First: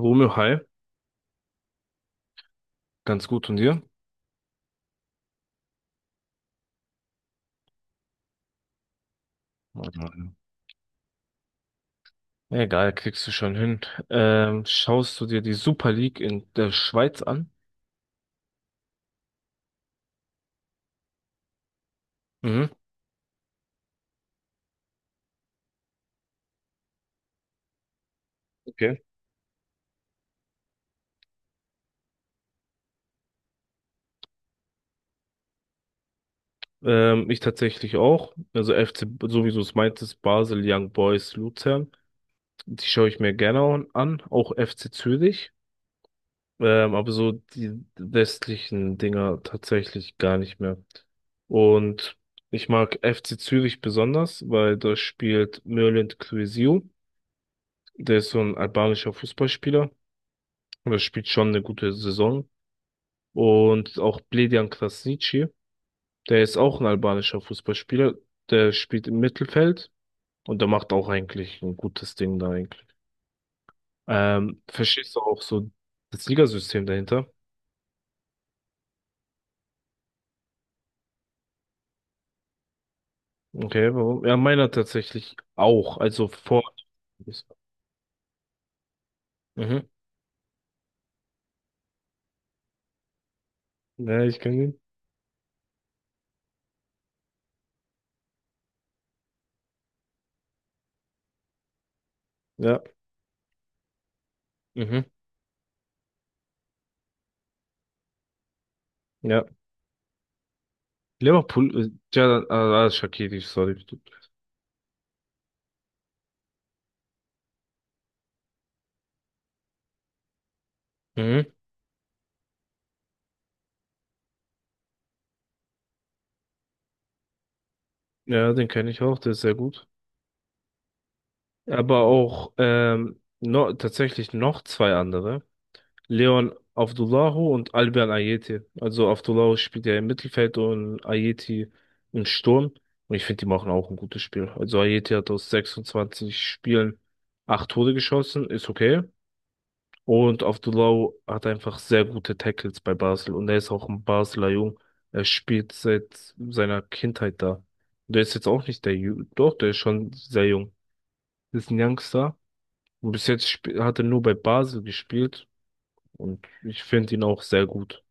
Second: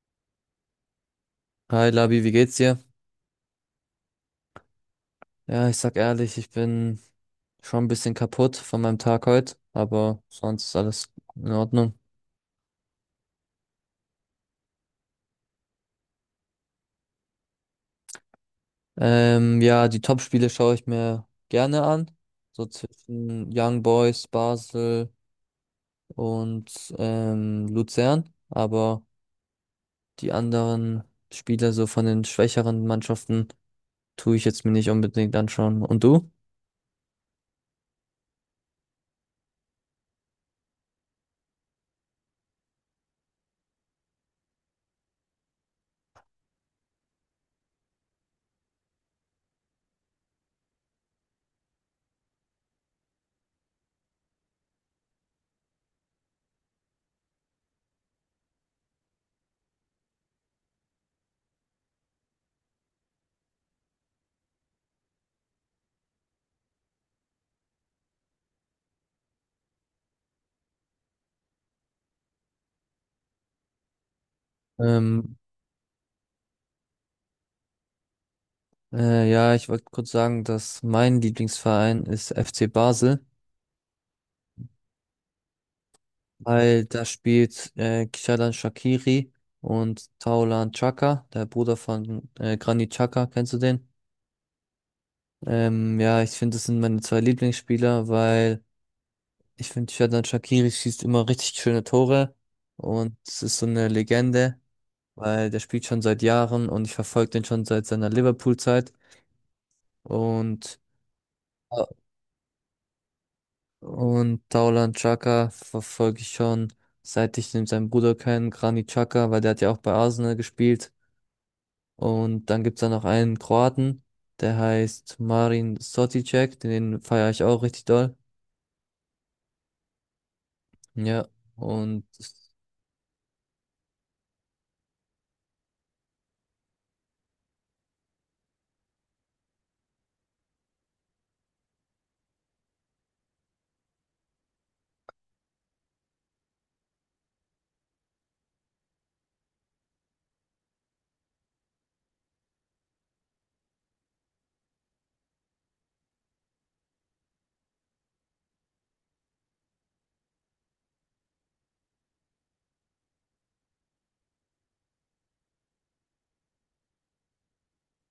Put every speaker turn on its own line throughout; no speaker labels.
Romeo, hi,
Hi Labi, wie geht's dir?
ganz gut und dir?
Ja, ich sag ehrlich, ich bin schon ein bisschen kaputt von meinem Tag heute,
Ja.
aber sonst ist alles in Ordnung.
Egal, kriegst du schon hin. Schaust du dir die Super League in der Schweiz an?
Ja, die Top-Spiele schaue ich mir gerne an. So
Mhm.
zwischen Young Boys, Basel und Luzern.
Okay.
Aber die anderen Spiele so von den schwächeren Mannschaften tue ich jetzt mir nicht unbedingt anschauen. Und du?
Ich tatsächlich auch. Also FC, so wie du es meintest, Basel, Young Boys, Luzern. Die schaue ich mir gerne an. Auch FC Zürich. Aber so die westlichen Dinger tatsächlich gar nicht mehr. Und ich mag FC Zürich besonders, weil da spielt Mürlend Kürsü. Der ist so ein albanischer Fußballspieler und er spielt schon eine gute Saison. Und auch Bledian Krasniqi, der ist auch ein albanischer Fußballspieler. Der spielt im Mittelfeld und der macht auch eigentlich ein gutes Ding da eigentlich. Verstehst du
Ähm,
auch so das Ligasystem dahinter?
ja, ich wollte kurz sagen, dass mein Lieblingsverein ist FC Basel.
Okay, warum? Ja, meiner tatsächlich auch. Also vor.
Weil da spielt Xhalan Shaqiri
Mhm.
und Taulan Chaka, der Bruder von Granit Xhaka, kennst du den?
Ja, ich kann ihn.
Ja, ich finde, das sind meine zwei Lieblingsspieler, weil ich finde, Xherdan Shaqiri schießt immer richtig schöne Tore
Ja.
und es ist so eine Legende,
Mhm.
weil der spielt schon seit Jahren und ich verfolge den schon seit seiner Liverpool-Zeit
Ja.
und,
Liverpool, Jadon, Shaqiri, sorry.
und Taulan Chaka verfolge ich schon, seit ich den, seinen Bruder kenne, Granit Xhaka, weil der hat ja auch bei Arsenal gespielt.
Mhm.
Und dann gibt's da noch einen Kroaten, der heißt Marin Soticek, den feiere ich auch richtig doll.
Ja, den kenne ich auch, der ist sehr gut.
Ja,
Aber
und
auch no, tatsächlich noch zwei andere. Leon Avdulahu und Albion Ayeti. Also Avdulahu spielt ja im Mittelfeld und Ayeti im Sturm. Und ich finde, die machen auch ein gutes Spiel. Also Ayeti hat aus 26 Spielen 8 Tore geschossen, ist okay. Und Avdulahu hat einfach sehr gute Tackles bei Basel. Und er ist auch ein Basler Jung. Er spielt seit seiner Kindheit da. Der ist jetzt auch nicht der Doch, der ist schon sehr jung. Das ist ein Youngster. Und bis jetzt hat er nur bei Basel gespielt und ich finde ihn auch sehr gut.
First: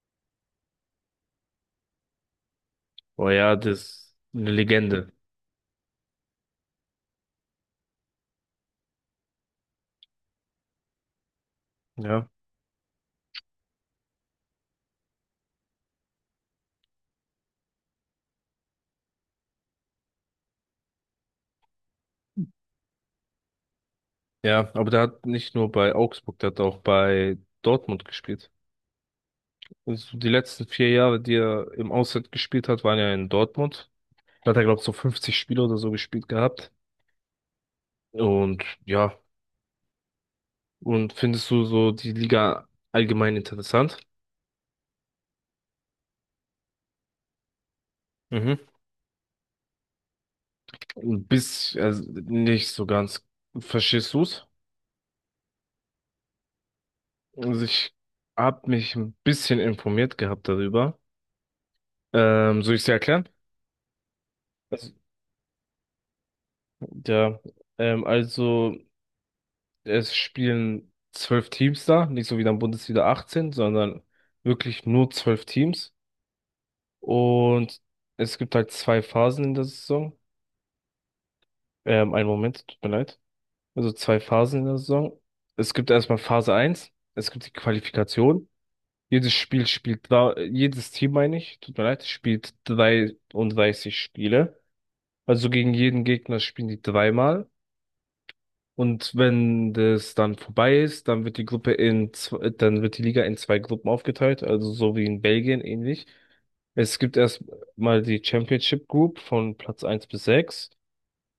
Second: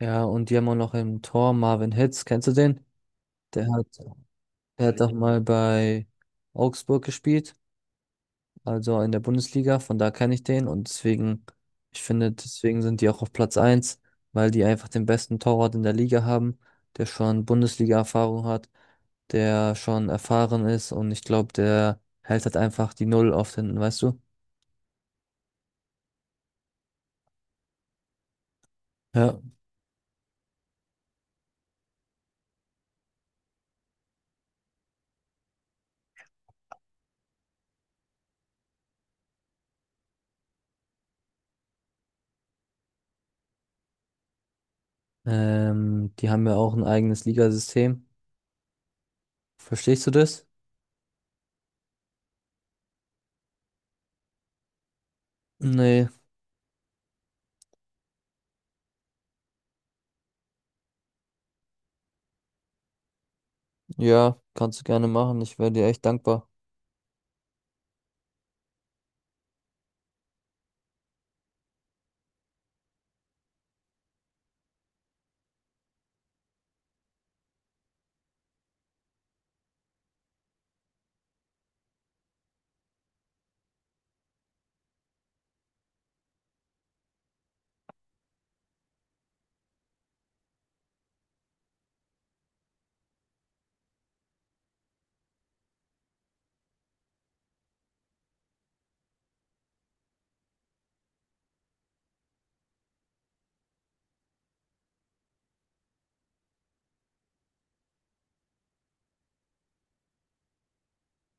ja, und die haben auch noch im Tor Marvin Hitz, kennst du den?
Aber ja,
Der
das
hat,
ist eine
der hat
Legende.
auch mal bei Augsburg gespielt, also in der Bundesliga, von da kenne ich den und deswegen, ich
Ja.
finde, deswegen sind die auch auf Platz eins, weil die einfach den besten Torwart in der Liga haben, der schon Bundesliga-Erfahrung hat, der schon erfahren ist und ich glaube, der hält halt einfach die Null oft hinten, weißt du?
Ja, aber der hat nicht nur bei Augsburg, der hat auch bei Dortmund gespielt.
Ja.
Also die letzten 4 Jahre, die er im Ausland gespielt hat, waren ja in Dortmund. Da hat er, glaube ich, so 50 Spiele oder so gespielt gehabt. Und ja, und findest du so die Liga allgemein interessant?
Die haben ja auch ein eigenes Ligasystem.
Mhm.
Verstehst du das?
Bis, also nicht so ganz. Verstehst du?
Nee,
Also ich habe mich ein bisschen informiert gehabt darüber. Soll ich es dir erklären?
ja, kannst du
Also,
gerne machen. Ich wäre dir echt dankbar.
ja, also es spielen 12 Teams da, nicht so wie dann Bundesliga 18, sondern wirklich nur 12 Teams. Und es gibt halt zwei Phasen in der Saison. Einen Moment, tut mir leid. Also zwei Phasen in der Saison. Es gibt erstmal Phase eins. Es gibt die Qualifikation. Jedes Spiel spielt, da, jedes Team meine ich, tut mir leid, spielt 33 Spiele. Also gegen jeden Gegner spielen die dreimal. Und wenn das dann vorbei ist, dann wird die Gruppe dann wird die Liga in zwei Gruppen aufgeteilt, also so wie in Belgien ähnlich. Es gibt erstmal die Championship Group von Platz eins bis 6.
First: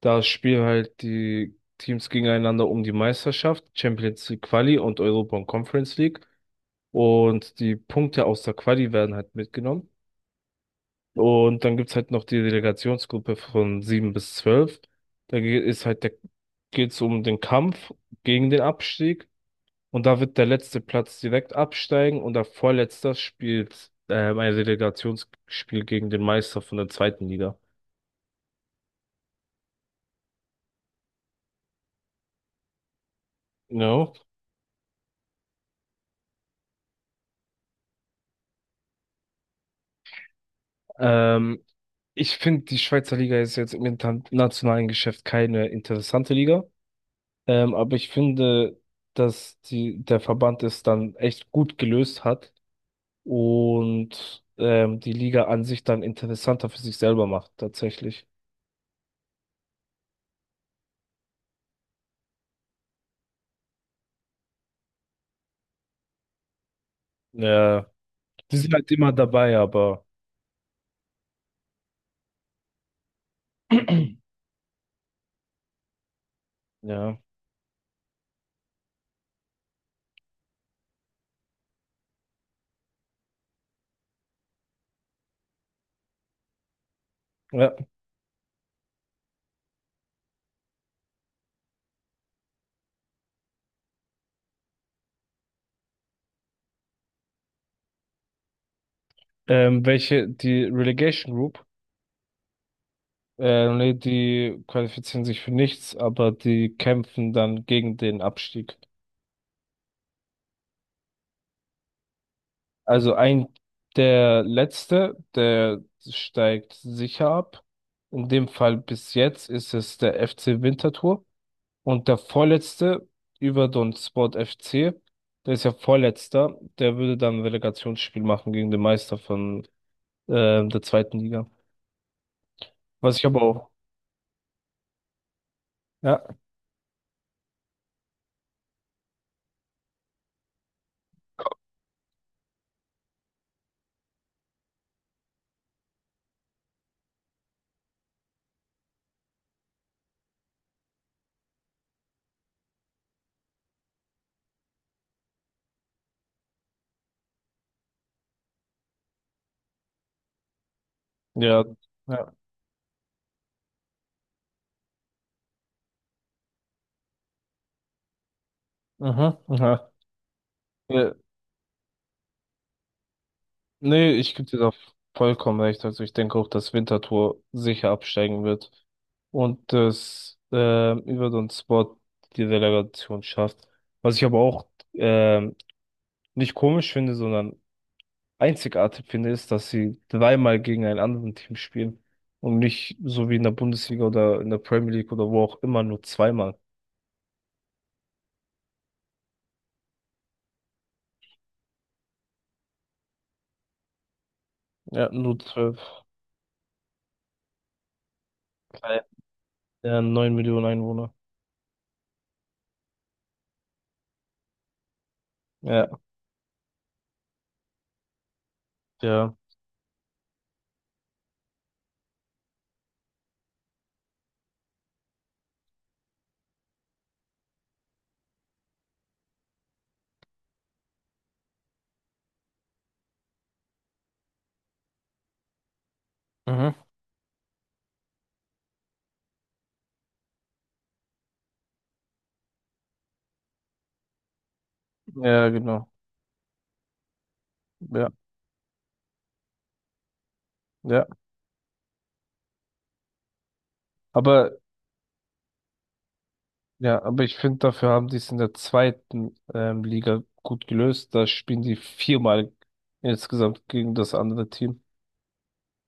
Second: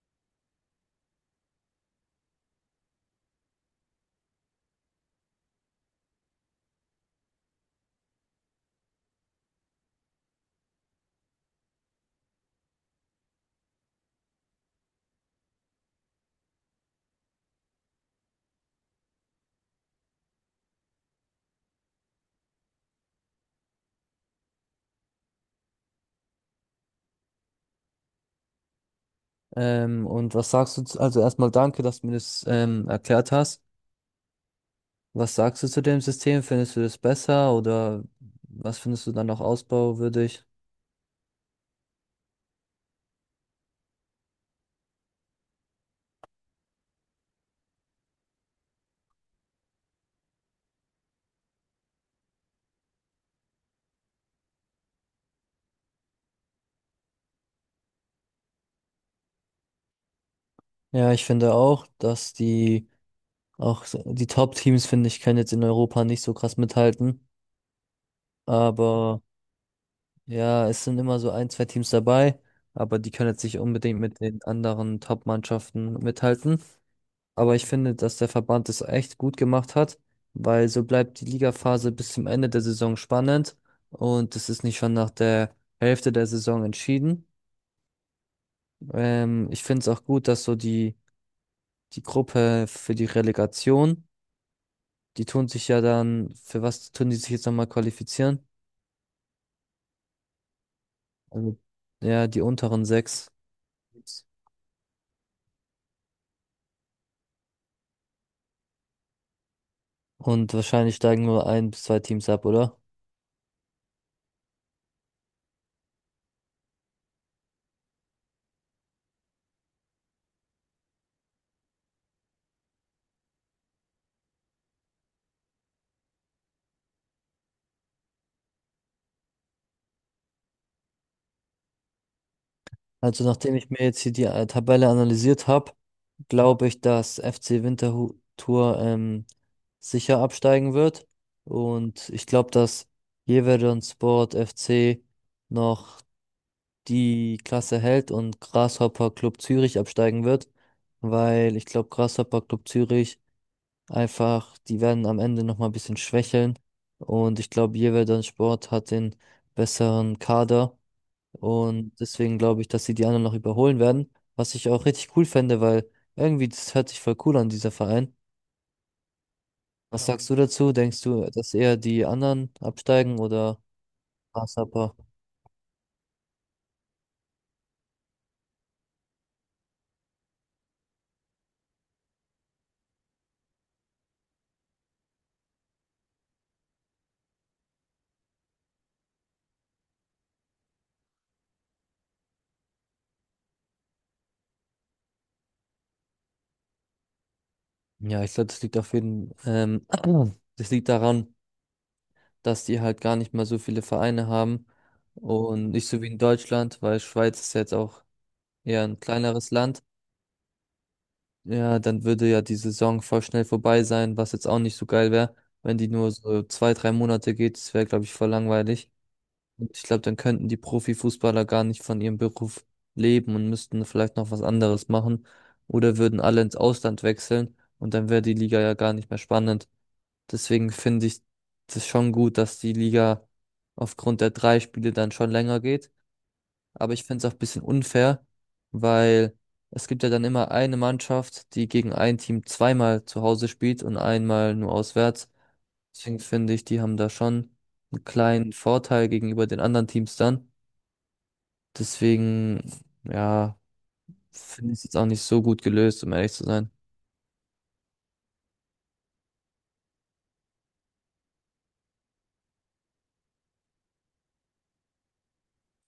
Da spielen halt die Teams gegeneinander um die Meisterschaft, Champions League Quali und Europa und Conference League. Und die Punkte aus der Quali werden halt mitgenommen. Und dann gibt's halt noch die Delegationsgruppe von 7 bis 12. Ist halt der, geht's um den Kampf gegen den Abstieg. Und da wird der letzte Platz direkt absteigen und der Vorletzter spielt ein Relegationsspiel gegen den Meister von der zweiten Liga.
Und was sagst du? Zu- Also erstmal danke, dass du mir das erklärt hast.
No.
Was sagst du zu dem System? Findest du das besser oder was findest du dann noch ausbauwürdig?
Ähm, Ich finde, die Schweizer Liga ist jetzt im internationalen Geschäft keine interessante Liga. Aber ich finde, dass der Verband es dann echt gut gelöst hat und die Liga an sich dann interessanter für sich selber macht, tatsächlich.
Ja, ich finde auch, dass die die Top-Teams, finde ich, können jetzt in Europa nicht so krass mithalten.
Ja, die sind halt immer
Aber
dabei, aber
ja, es sind immer so ein, zwei Teams dabei, aber die können jetzt nicht unbedingt mit den anderen Top-Mannschaften mithalten.
ja.
Aber ich finde, dass der Verband es echt gut gemacht hat, weil so bleibt die Ligaphase bis zum Ende der Saison spannend und es ist nicht schon nach der Hälfte der Saison entschieden.
Ja.
Ich finde es auch gut, dass so die Gruppe für die Relegation, die tun sich ja dann, für was tun die sich jetzt nochmal qualifizieren?
Die Relegation
Also,
Group,
ja, die unteren sechs.
nee, die qualifizieren sich für nichts, aber die kämpfen dann gegen den Abstieg.
Und wahrscheinlich steigen nur ein bis zwei Teams ab, oder?
Also ein, der letzte, der steigt sicher ab. In dem Fall bis jetzt ist es der FC Winterthur. Und der vorletzte über Don Sport FC, der ist ja vorletzter, der würde dann ein Relegationsspiel machen gegen den Meister von der zweiten Liga. Was
Also
ich aber
nachdem ich
auch.
mir jetzt hier die Tabelle analysiert habe,
Ja,
glaube ich, dass FC Winterthur sicher absteigen wird. Und ich glaube, dass Jeverdon Sport FC noch die Klasse hält und Grasshopper Club Zürich absteigen wird, weil ich glaube, Grasshopper Club Zürich einfach, die werden am Ende nochmal ein bisschen schwächeln und ich glaube, Jeweldon Sport hat den besseren Kader
ja,
und
ja.
deswegen glaube ich, dass sie die anderen noch überholen werden, was ich auch richtig cool fände, weil irgendwie das hört sich voll cool an, dieser Verein.
Mhm, aha.
Was sagst du dazu? Denkst
Ja,
du, dass eher die anderen absteigen oder
nee, ich gebe dir da
Grasshopper?
vollkommen recht. Also ich denke auch, dass Winterthur sicher absteigen wird und dass über Don Sport die Relegation schafft. Was ich aber auch ähm, nicht komisch finde, sondern einzigartig finde, ist, dass sie dreimal gegen ein anderes Team spielen und nicht so wie in der Bundesliga oder in der Premier League oder wo auch immer nur zweimal.
Ja, ich glaube, das liegt auf jeden das liegt daran, dass die halt gar nicht mal so viele Vereine haben
Ja, nur
und
zwölf.
nicht so wie in Deutschland, weil Schweiz ist jetzt auch eher ein
Bei
kleineres Land.
ja, 9 Millionen Einwohner.
Ja, dann würde ja die Saison voll schnell vorbei sein, was jetzt auch nicht so geil wäre. Wenn die
Ja,
nur so zwei, drei Monate geht, das wäre, glaube ich, voll langweilig.
ja.
Und ich glaube, dann könnten die Profifußballer gar nicht von ihrem Beruf leben und müssten vielleicht noch was anderes machen oder würden alle ins Ausland wechseln und dann wäre die Liga ja gar nicht mehr spannend. Deswegen finde ich das schon gut, dass die Liga aufgrund der drei Spiele dann schon länger geht.
Mhm.
Aber ich finde es auch ein bisschen unfair, weil es gibt ja dann immer eine Mannschaft, die gegen ein Team zweimal zu Hause spielt und einmal nur auswärts.
Ja, genau.
Deswegen finde ich, die haben da schon einen
Ja,
kleinen Vorteil gegenüber den anderen Teams dann.
ja.
Deswegen, ja,
Aber
finde ich es jetzt auch nicht so gut gelöst, um ehrlich zu sein.
ja, aber ich finde, dafür haben die es in der zweiten Liga gut gelöst. Da spielen die viermal insgesamt gegen das andere Team.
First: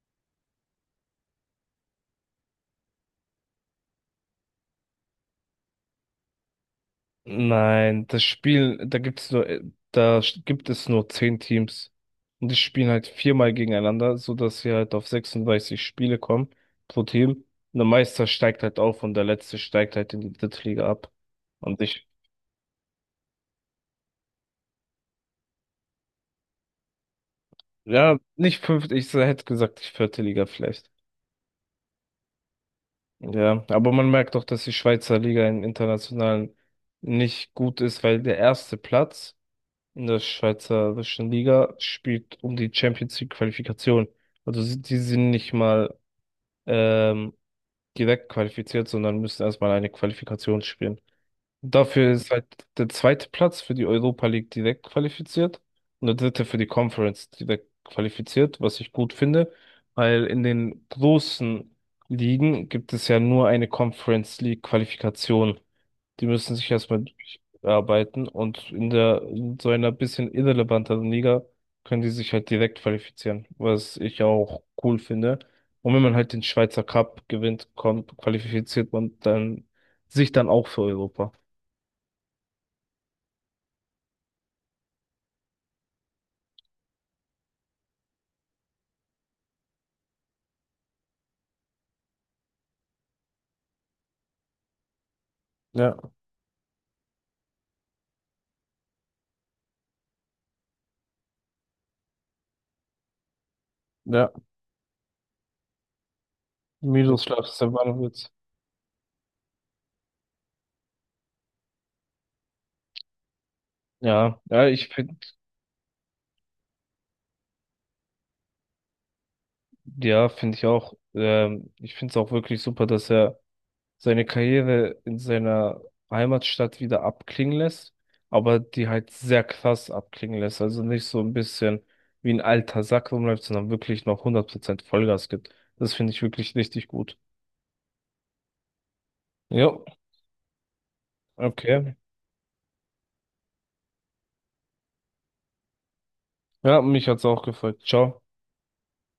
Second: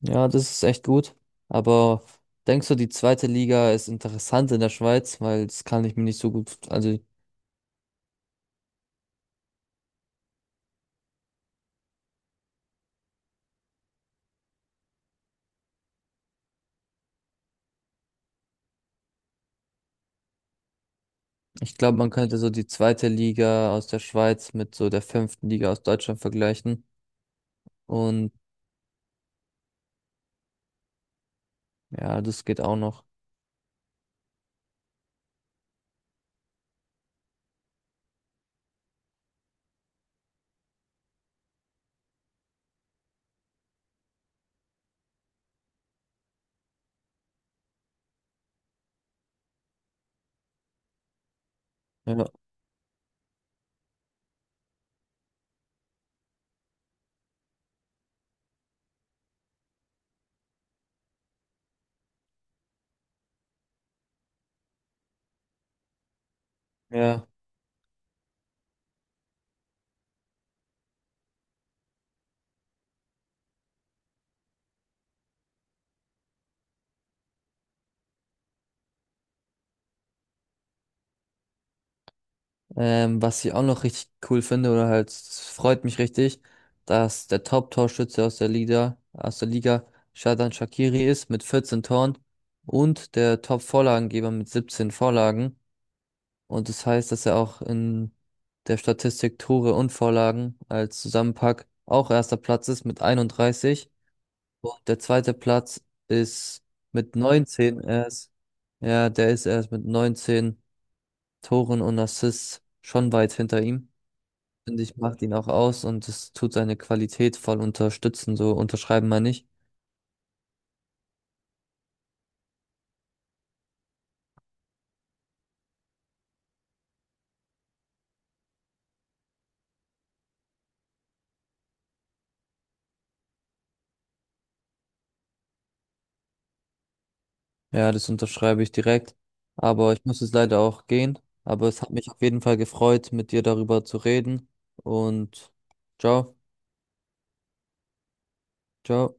Ja, das ist echt gut. Aber denkst du, die zweite Liga ist interessant in der Schweiz? Weil das kann ich mir nicht so gut. Also
Nein, das Spiel, da gibt's nur, gibt es nur 10 Teams. Und die spielen halt viermal gegeneinander, sodass sie halt auf 36 Spiele kommen pro Team. Und der Meister steigt halt auf und der Letzte steigt halt in die dritte Liga ab.
ich
Und
glaube,
ich,
man könnte so die zweite Liga aus der Schweiz mit so der fünften Liga aus Deutschland vergleichen.
ja,
Und
nicht fünfte, ich hätte gesagt, die vierte Liga vielleicht.
ja, das geht auch noch.
Ja, aber man merkt doch, dass die Schweizer Liga im Internationalen nicht gut ist, weil der erste Platz in der Schweizerischen Liga spielt um die Champions League Qualifikation. Die sind nicht mal ähm, direkt qualifiziert, sondern müssen erstmal eine Qualifikation spielen. Dafür
Ja.
ist halt der zweite Platz für die Europa League direkt qualifiziert und der dritte für die Conference direkt qualifiziert, was ich gut finde, weil in den großen Ligen gibt es ja nur eine Conference League Qualifikation. Die müssen sich erstmal
Ja.
durcharbeiten und in so einer bisschen irrelevanteren Liga können die sich halt direkt qualifizieren, was ich auch cool finde. Und wenn man halt den Schweizer Cup gewinnt, qualifiziert man dann sich dann auch für Europa.
Was ich auch noch richtig cool finde, oder halt, es freut mich richtig, dass der Top-Torschütze aus der Liga Xherdan Shaqiri ist mit 14 Toren und der Top-Vorlagengeber mit 17 Vorlagen.
Ja,
Und das heißt, dass er auch in der Statistik Tore und Vorlagen als Zusammenpack auch erster Platz ist mit 31.
ja.
Und der zweite Platz ist mit
Miroslav
19
Stefanovic.
erst. Ja, der ist erst mit 19 Toren und Assists schon weit hinter ihm.
Ja, ja,
Finde
ich
ich,
finde,
macht ihn auch aus und es tut seine Qualität voll unterstützen. So unterschreiben wir nicht.
ja, finde ich auch. Ich finde es auch wirklich super, dass er seine Karriere in seiner Heimatstadt wieder abklingen lässt, aber die halt sehr krass abklingen lässt. Also nicht so ein bisschen wie ein alter Sack rumläuft, sondern wirklich noch 100% Vollgas gibt. Das finde ich wirklich richtig gut.
Ja, das unterschreibe ich direkt.
Jo,
Aber ich muss jetzt leider auch gehen. Aber es hat
okay.
mich auf jeden Fall gefreut, mit dir darüber zu reden. Und ciao,
Ja, mich hat's auch gefreut. Ciao.
ciao.